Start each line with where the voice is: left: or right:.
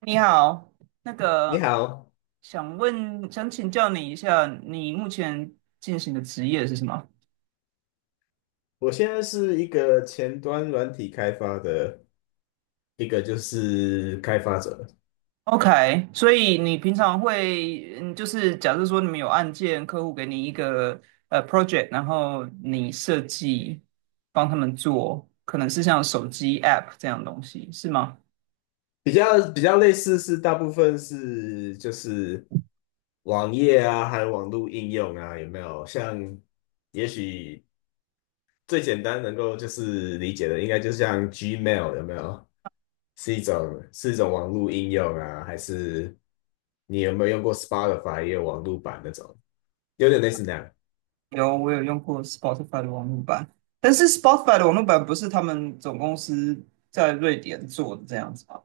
right: 你好，那
left: 你
right: 个
left: 好，
right: 想请教你一下，你目前进行的职业是什么
left: 我现在是一个前端软体开发的一个就是开发者，
right: ？OK，所以你平常会，就是假设说你们有案件，客户给你一个project，然后你设计帮他们做，可能是像手机 app 这样的东西，是吗？
left: 比较类似是大部分是就是网页啊，还有网络应用啊，有没有？像也许最简单能够就是理解的，应该就像 Gmail 有没有？是一种网络应用啊，还是你有没有用过 Spotify 也有网络版那种？有点类似那样。
right: 有，我有用过 Spotify 的网络版，但是 Spotify 的网络版不是他们总公司在瑞典做的这样子吗？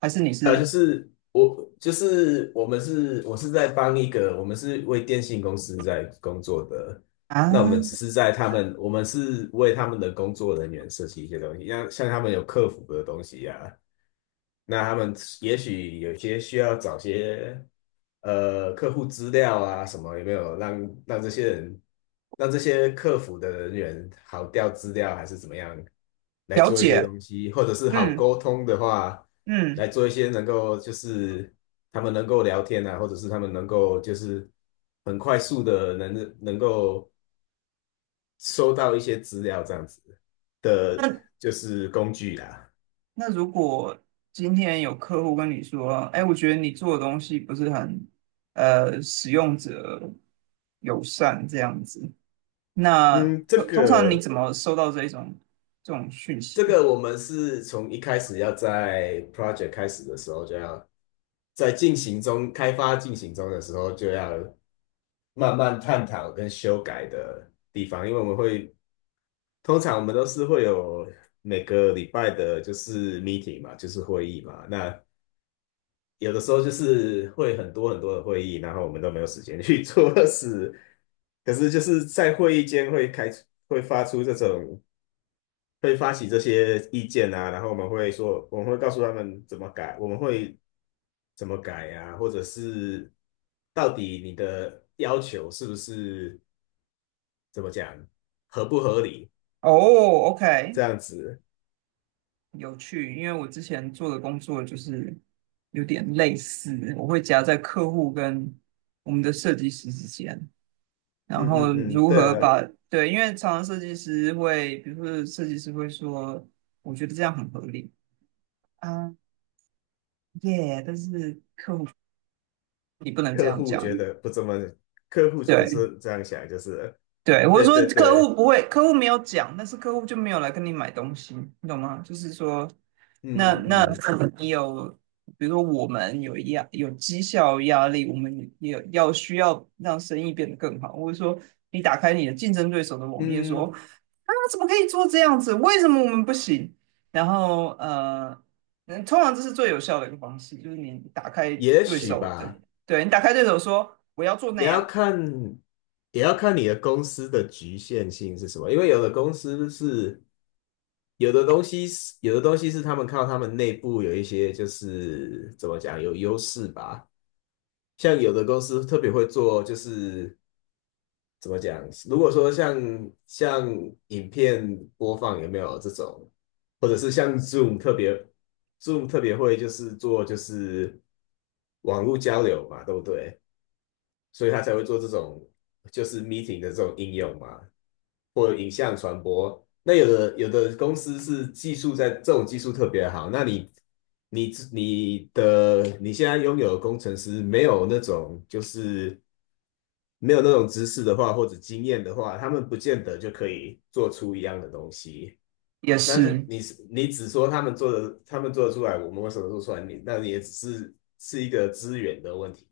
right: 还是你
left: 就
right: 是
left: 是我，就是我们是，我是在帮一个，我们是为电信公司在工作的。那我
right: 啊？
left: 们只是在他们，我们是为他们的工作人员设计一些东西，像他们有客服的东西呀、那他们也许有些需要找些客户资料啊什么，有没有让这些人让这些客服的人员好调资料还是怎么样？来
right: 了
left: 做一些
right: 解，
left: 东西，或者是好
right: 嗯
left: 沟通的话，
right: 嗯，
left: 来做一些能够就是他们能够聊天啊，或者是他们能够就是很快速的能够收到一些资料这样子的，
right: 那
left: 就是工具啦。
right: 那如果今天有客户跟你说，哎，我觉得你做的东西不是很使用者友善这样子，那
left: 嗯，这
right: 通常你
left: 个
right: 怎么收到这种讯息？
left: 这个我们是从一开始要在 project 开始的时候就要在进行中开发进行中的时候就要慢慢探讨跟修改的地方，因为我们会。通常我们都是会有每个礼拜的，就是 meeting 嘛，就是会议嘛。那有的时候就是会很多很多的会议，然后我们都没有时间去 做事。可是就是在会议间会开出会发出这种，会发起这些意见啊，然后我们会说，我们会告诉他们怎么改，我们会怎么改啊，或者是到底你的要求是不是怎么讲，合不合理，
right: 哦，OK，
left: 这样子。
right: 有趣，因为我之前做的工作就是有点类似，我会夹在客户跟我们的设计师之间，然
left: 嗯嗯
right: 后
left: 嗯，
right: 如
left: 对
right: 何
left: 啊。
right: 把，对，因为常常设计师会，比如说设计师会说，我觉得这样很合理啊，耶，但是你不能这
left: 客
right: 样
left: 户
right: 讲，
left: 觉得不怎么，客户不
right: 对，
left: 是这样想，就是
right: 对，我是
left: 对
right: 说
left: 对
right: 客
left: 对，
right: 户不会，客户没有讲，但是客户就没有来跟你买东西，你懂吗？就是说，那
left: 嗯
right: 那
left: 嗯
right: 可能你有，比如说我们有压有绩效压力，我们也有要需要让生意变得更好，或者说你打开你的竞争对手的网页
left: 嗯
right: 说，
left: 嗯，
right: 啊，怎么可以做这样子？为什么我们不行？然后通常这是最有效的一个方式，就是你打开
left: 也
right: 对
left: 许
right: 手的，
left: 吧，
right: 对你打开对手说我要做那
left: 你要
right: 样。
left: 看，也要看你的公司的局限性是什么，因为有的公司是有的东西是有的东西是他们靠他们内部有一些就是怎么讲有优势吧，像有的公司特别会做就是怎么讲？如果说像影片播放有没有这种，或者是像 Zoom 特别会就是做就是网络交流嘛，对不对？所以他才会做这种就是 meeting 的这种应用嘛，或者影像传播。那有的公司是技术在这种技术特别好，那你你你的你现在拥有的工程师没有那种就是没有那种知识的话，或者经验的话，他们不见得就可以做出一样的东西。
right: 也
left: 那是
right: 是，
left: 你是你只说他们做的，他们做得出来，我们为什么做出来？你那你也只是是一个资源的问题，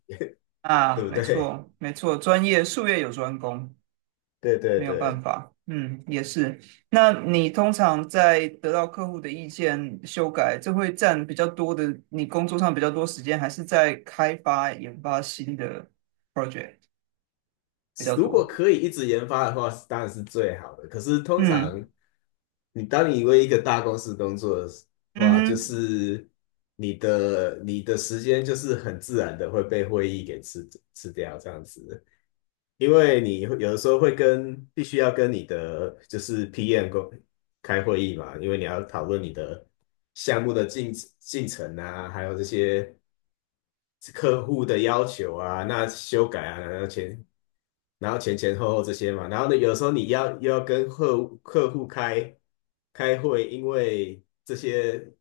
left: 对
right: 啊，
left: 不
right: 没
left: 对？
right: 错，没错，专业术业有专攻，
left: 对对
right: 没有办
left: 对，
right: 法。嗯，也是。那你通常在得到客户的意见修改，这会占比较多的，你工作上比较多时间，还是在开发研发新的 project 比较
left: 如果
right: 多？
left: 可以一直研发的话，当然是最好的。可是通
right: 嗯
left: 常你当你为一个大公司工作的
right: 嗯
left: 话，就
right: 哼，
left: 是你的时间就是很自然的会被会议给吃掉这样子，因为你有的时候会跟必须要跟你的就是 PM 工开会议嘛，因为你要讨论你的项目的进程啊，还有这些客户的要求啊，那修改啊，然后前前后后这些嘛，然后呢，有时候你要又要跟客户开会，因为这些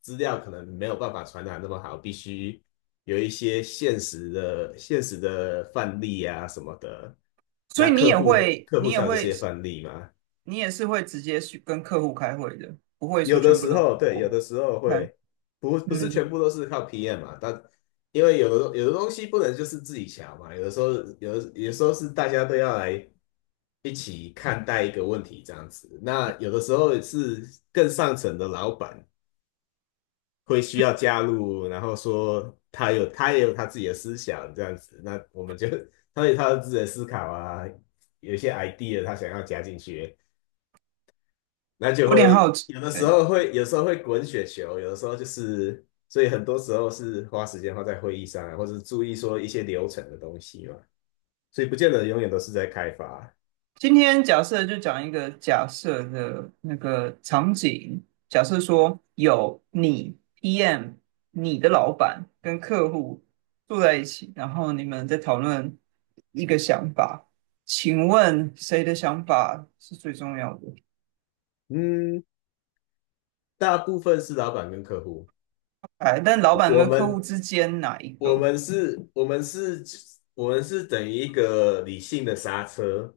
left: 资料可能没有办法传达那么好，必须有一些现实的范例啊什么的，
right: 所
left: 那
right: 以
left: 客户客户才有这些范例嘛。
right: 你也是会直接去跟客户开会的，不会说
left: 有的
right: 全部
left: 时
right: 都很
left: 候对，有的
right: OK。
left: 时候会不是全
right: 嗯，
left: 部都是靠 PM 嘛，但因为有的东西不能就是自己瞧嘛，有的时候有的时候是大家都要来一起看待一个问题这样子。那有的时候是更上层的老板会需要加入，然后说他有他也有他自己的思想这样子，那我们就 他有他的自己的思考啊，有一些 idea 他想要加进去。那就
right: 有点好
left: 会
right: 奇。
left: 有的时候会，有时候会滚雪球，有的时候就是，所以很多时候是花时间花在会议上啊或者注意说一些流程的东西嘛，所以不见得永远都是在开发啊。
right: 今天假设就讲一个假设的那个场景，假设说有你 PM、你的老板跟客户坐在一起，然后你们在讨论一个想法，请问谁的想法是最重要的？
left: 嗯，大部分是老板跟客户，
right: 哎，但老
left: 我
right: 板
left: 我
right: 跟客户
left: 们
right: 之间哪一
left: 我
right: 个
left: 们是，我们是，我们是等于一个理性的刹车，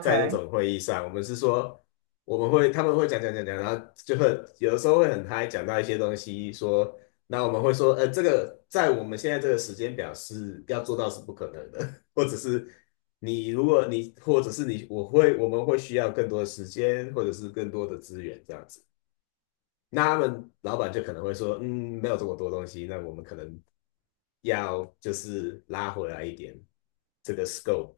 left: 在那种会议上，我们是说，我们会，他们会讲讲讲讲，然后就会有的时候会很嗨，讲到一些东西，说，那我们会说，这个在我们现在这个时间表是要做到是不可能的，或者是你如果你，或者是你，我会，我们会需要更多的时间，或者是更多的资源这样子。那他们老板就可能会说，嗯，没有这么多东西，那我们可能要就是拉回来一点这个 scope，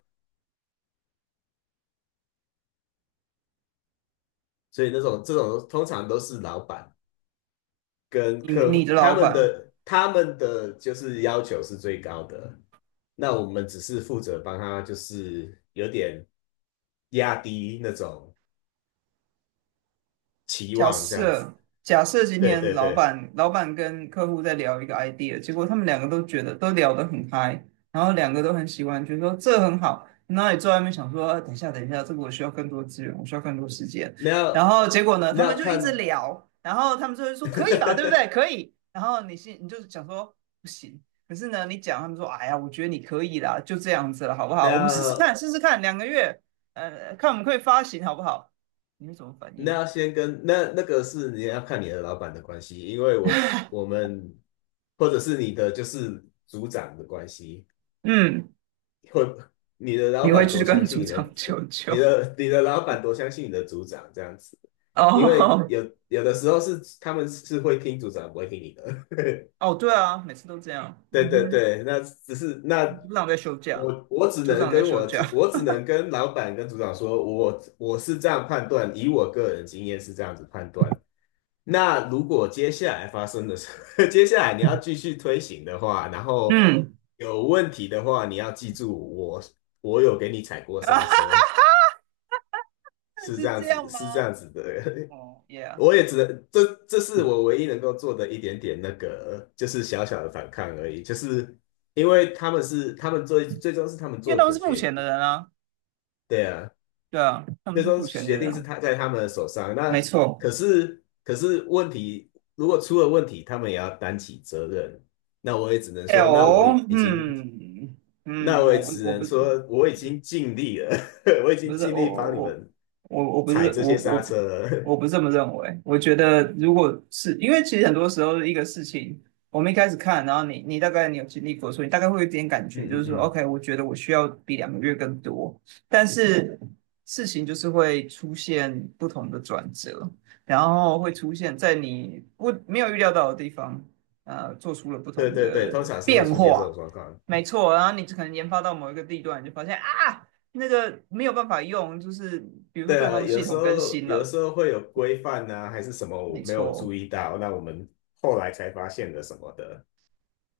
left: 所以那种这种通常都是老板跟
right: 你
left: 客
right: 你
left: 户
right: 的
left: 他
right: 老
left: 们
right: 板，
left: 的他们的就是要求是最高的，那我们只是负责帮他就是有点压低那种期
right: 假
left: 望这样子。
right: 设假设今
left: 对
right: 天
left: 对
right: 老
left: 对，
right: 板老板跟客户在聊一个 idea，结果他们两个都觉得都聊得很嗨，然后两个都很喜欢，觉得说这很好。那你坐在那边想说，啊等一下等一下，这个我需要更多资源，我需要更多时间。
left: 那
right: 然
left: 要
right: 后结果呢，他
left: 那
right: 们
left: 要
right: 就一直
left: 看
right: 聊，然后他们就会说可以吧，对不对？可 以。然后你就想说不行，可是呢，你讲他们说，哎呀，我觉得你可以啦，就这样子了，好不
left: 那
right: 好？我们试试看，
left: 要
right: 试试看，两个月，看我们可以发行好不好？你会怎么反
left: 那
right: 应？
left: 要先跟那那个是你要看你的老板的关系，因为我是我们或者是你的就是组长的关系，
right: 嗯。
left: 或你的老
right: 你会
left: 板
right: 去
left: 多相
right: 跟
left: 信
right: 组
left: 你
right: 长
left: 的
right: 求
left: 你
right: 救？
left: 的你的老板多相信你的组长这样子，因为
right: 哦
left: 有的时候是他们是会听组长不会听你的，
right: 哦，对啊，每次都这样。
left: 对
right: 嗯
left: 对
right: 哼，
left: 对，那只是那
right: 组长在休假，
left: 我我只
right: 组
left: 能
right: 长在
left: 跟
right: 休
left: 我
right: 假。
left: 主我只能跟老板跟组长说，我是这样判断，以我个人经验是这样子判断。那如果接下来发生的事，接下来你要继续推行的话，然后
right: 嗯，
left: 有问题的话，你要记住我有给你踩过刹车，是这
right: 是
left: 样
right: 这
left: 子
right: 样吗？
left: 是这样子的
right: 哦，Yeah，
left: 我也只能这是我唯一能够做的一点点那个，就是小小的反抗而已，就是因为他们是他们最终是他们
right: 因为
left: 做
right: 他们
left: 的
right: 是付
left: 决
right: 钱的
left: 定，
right: 人啊。
left: 对啊，
right: 对啊，他们
left: 最
right: 是
left: 终
right: 付钱的
left: 决定是
right: 人，
left: 他在他们的手上。
right: 没
left: 那
right: 错。
left: 可是问题，如果出了问题，他们也要担起责任。那我也只能
right: 哎
left: 说，
right: 哦，嗯
left: 那
right: 嗯，
left: 我
right: 我
left: 也只
right: 不我
left: 能
right: 不
left: 说，我已经尽力了，我已
right: 不
left: 经
right: 是
left: 尽
right: 我
left: 力
right: 我
left: 帮你
right: 我
left: 们
right: 我我不
left: 踩
right: 是
left: 这
right: 我
left: 些刹
right: 我
left: 车了。
right: 我不是 这么认为。我觉得如果是因为其实很多时候一个事情，我们一开始看，然后你大概你有经历过，所以你大概会有一点感觉，就
left: 嗯嗯
right: 是说
left: 嗯，
right: ，OK，我觉得我需要比两个月更多，但是事情就是会出现不同的转折，然后会出现在你不没有预料到的地方，做出了不
left: 对
right: 同
left: 对对，
right: 的
left: 通常是会
right: 变
left: 出现这
right: 化。
left: 种状况。
right: 没错，然后你可能研发到某一个地段，你就发现啊。那个没有办法用，就是比如说
left: 对
right: 对方
left: 啊，
right: 的
left: 有
right: 系
left: 时
right: 统更
left: 候
right: 新
left: 有
right: 了，
left: 时候会有规范啊，还是什么
right: 没
left: 我没有注
right: 错。
left: 意到，那我们后来才发现的什么的。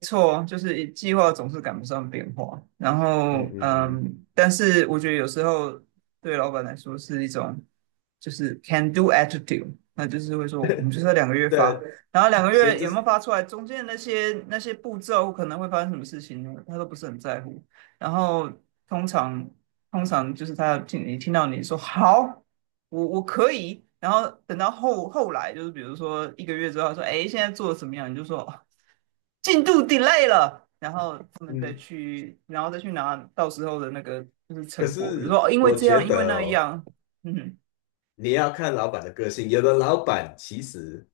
right: 错，就是计划总是赶不上变化。然
left: 嗯
right: 后，
left: 嗯
right: 但是我觉得有时候对老板来说是一种就是 can do attitude，那就是会说我们
left: 嗯，
right: 就是要两个月
left: 对
right: 发，
left: 啊，
right: 然后两个
left: 所以
right: 月
left: 这
right: 有没
left: 是
right: 有发出来，中间那些步骤可能会发生什么事情呢，他都不是很在乎。然后通常通常就是他听到你说好，我可以，然后等到后来就是比如说一个月之后，他说哎现在做的怎么样，你就说，哦进度 delay 了，然后他们再
left: 嗯，
right: 去，然后再去拿到时候的那个就是
left: 可
right: 成果，比如
left: 是
right: 说哦，因为
left: 我
right: 这
left: 觉
right: 样，因为
left: 得
right: 那
left: 哦，
right: 样，嗯哼，
left: 你要看老板的个性，有的老板其实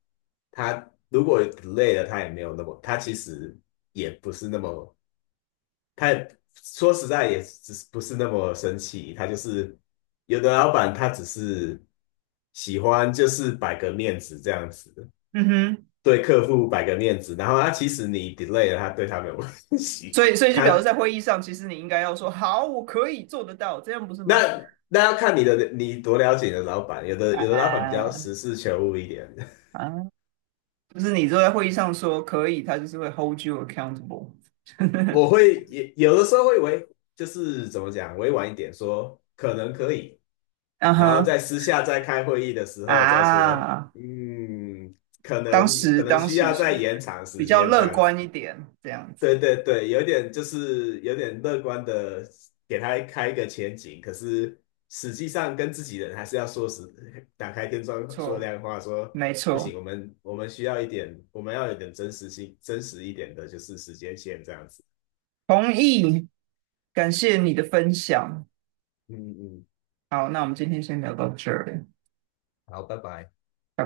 left: 他如果累了，他也没有那么，他其实也不是那么，他也说实在也只是不是那么生气，他就是有的老板他只是喜欢就是摆个面子这样子。
right: 嗯哼，
left: 对客户摆个面子，然后他其实你 delay 了，他对他没有关系。
right: 所以就
left: 他
right: 表示在会议上，其实你应该要说好，我可以做得到，这样不是吗？
left: 那要看你的你多了解你的老板，有的有的老板比较
right: 啊
left: 实事求是一点，
right: 啊，就是你坐在会议上说可以，他就是会 hold you accountable，
left: 我会也有的时候会委就是怎么讲委婉一点说可能可以，
right: 嗯
left: 然后
right: 哼
left: 在私下在开会议的时候再说，
right: 啊，
left: 嗯，可
right: 当
left: 能
right: 时
left: 可能
right: 当
left: 需
right: 时
left: 要再
right: 是
left: 延长
right: 比
left: 时
right: 较
left: 间这
right: 乐
left: 样
right: 观
left: 子。
right: 一点，这样子，
left: 对对对，有点就是有点乐观的给他开一个前景，可是实际上跟自己人还是要说实，打开天窗说
right: 错，
left: 亮话，说
right: 没
left: 不
right: 错，
left: 行，我们需要一点，我们要有点真实性，真实一点的，就是时间线这样子。
right: 同意，感谢你的分享。
left: 嗯嗯，
right: 好，那我们今天先聊到这儿，
left: 好，拜拜。
right: 拜拜。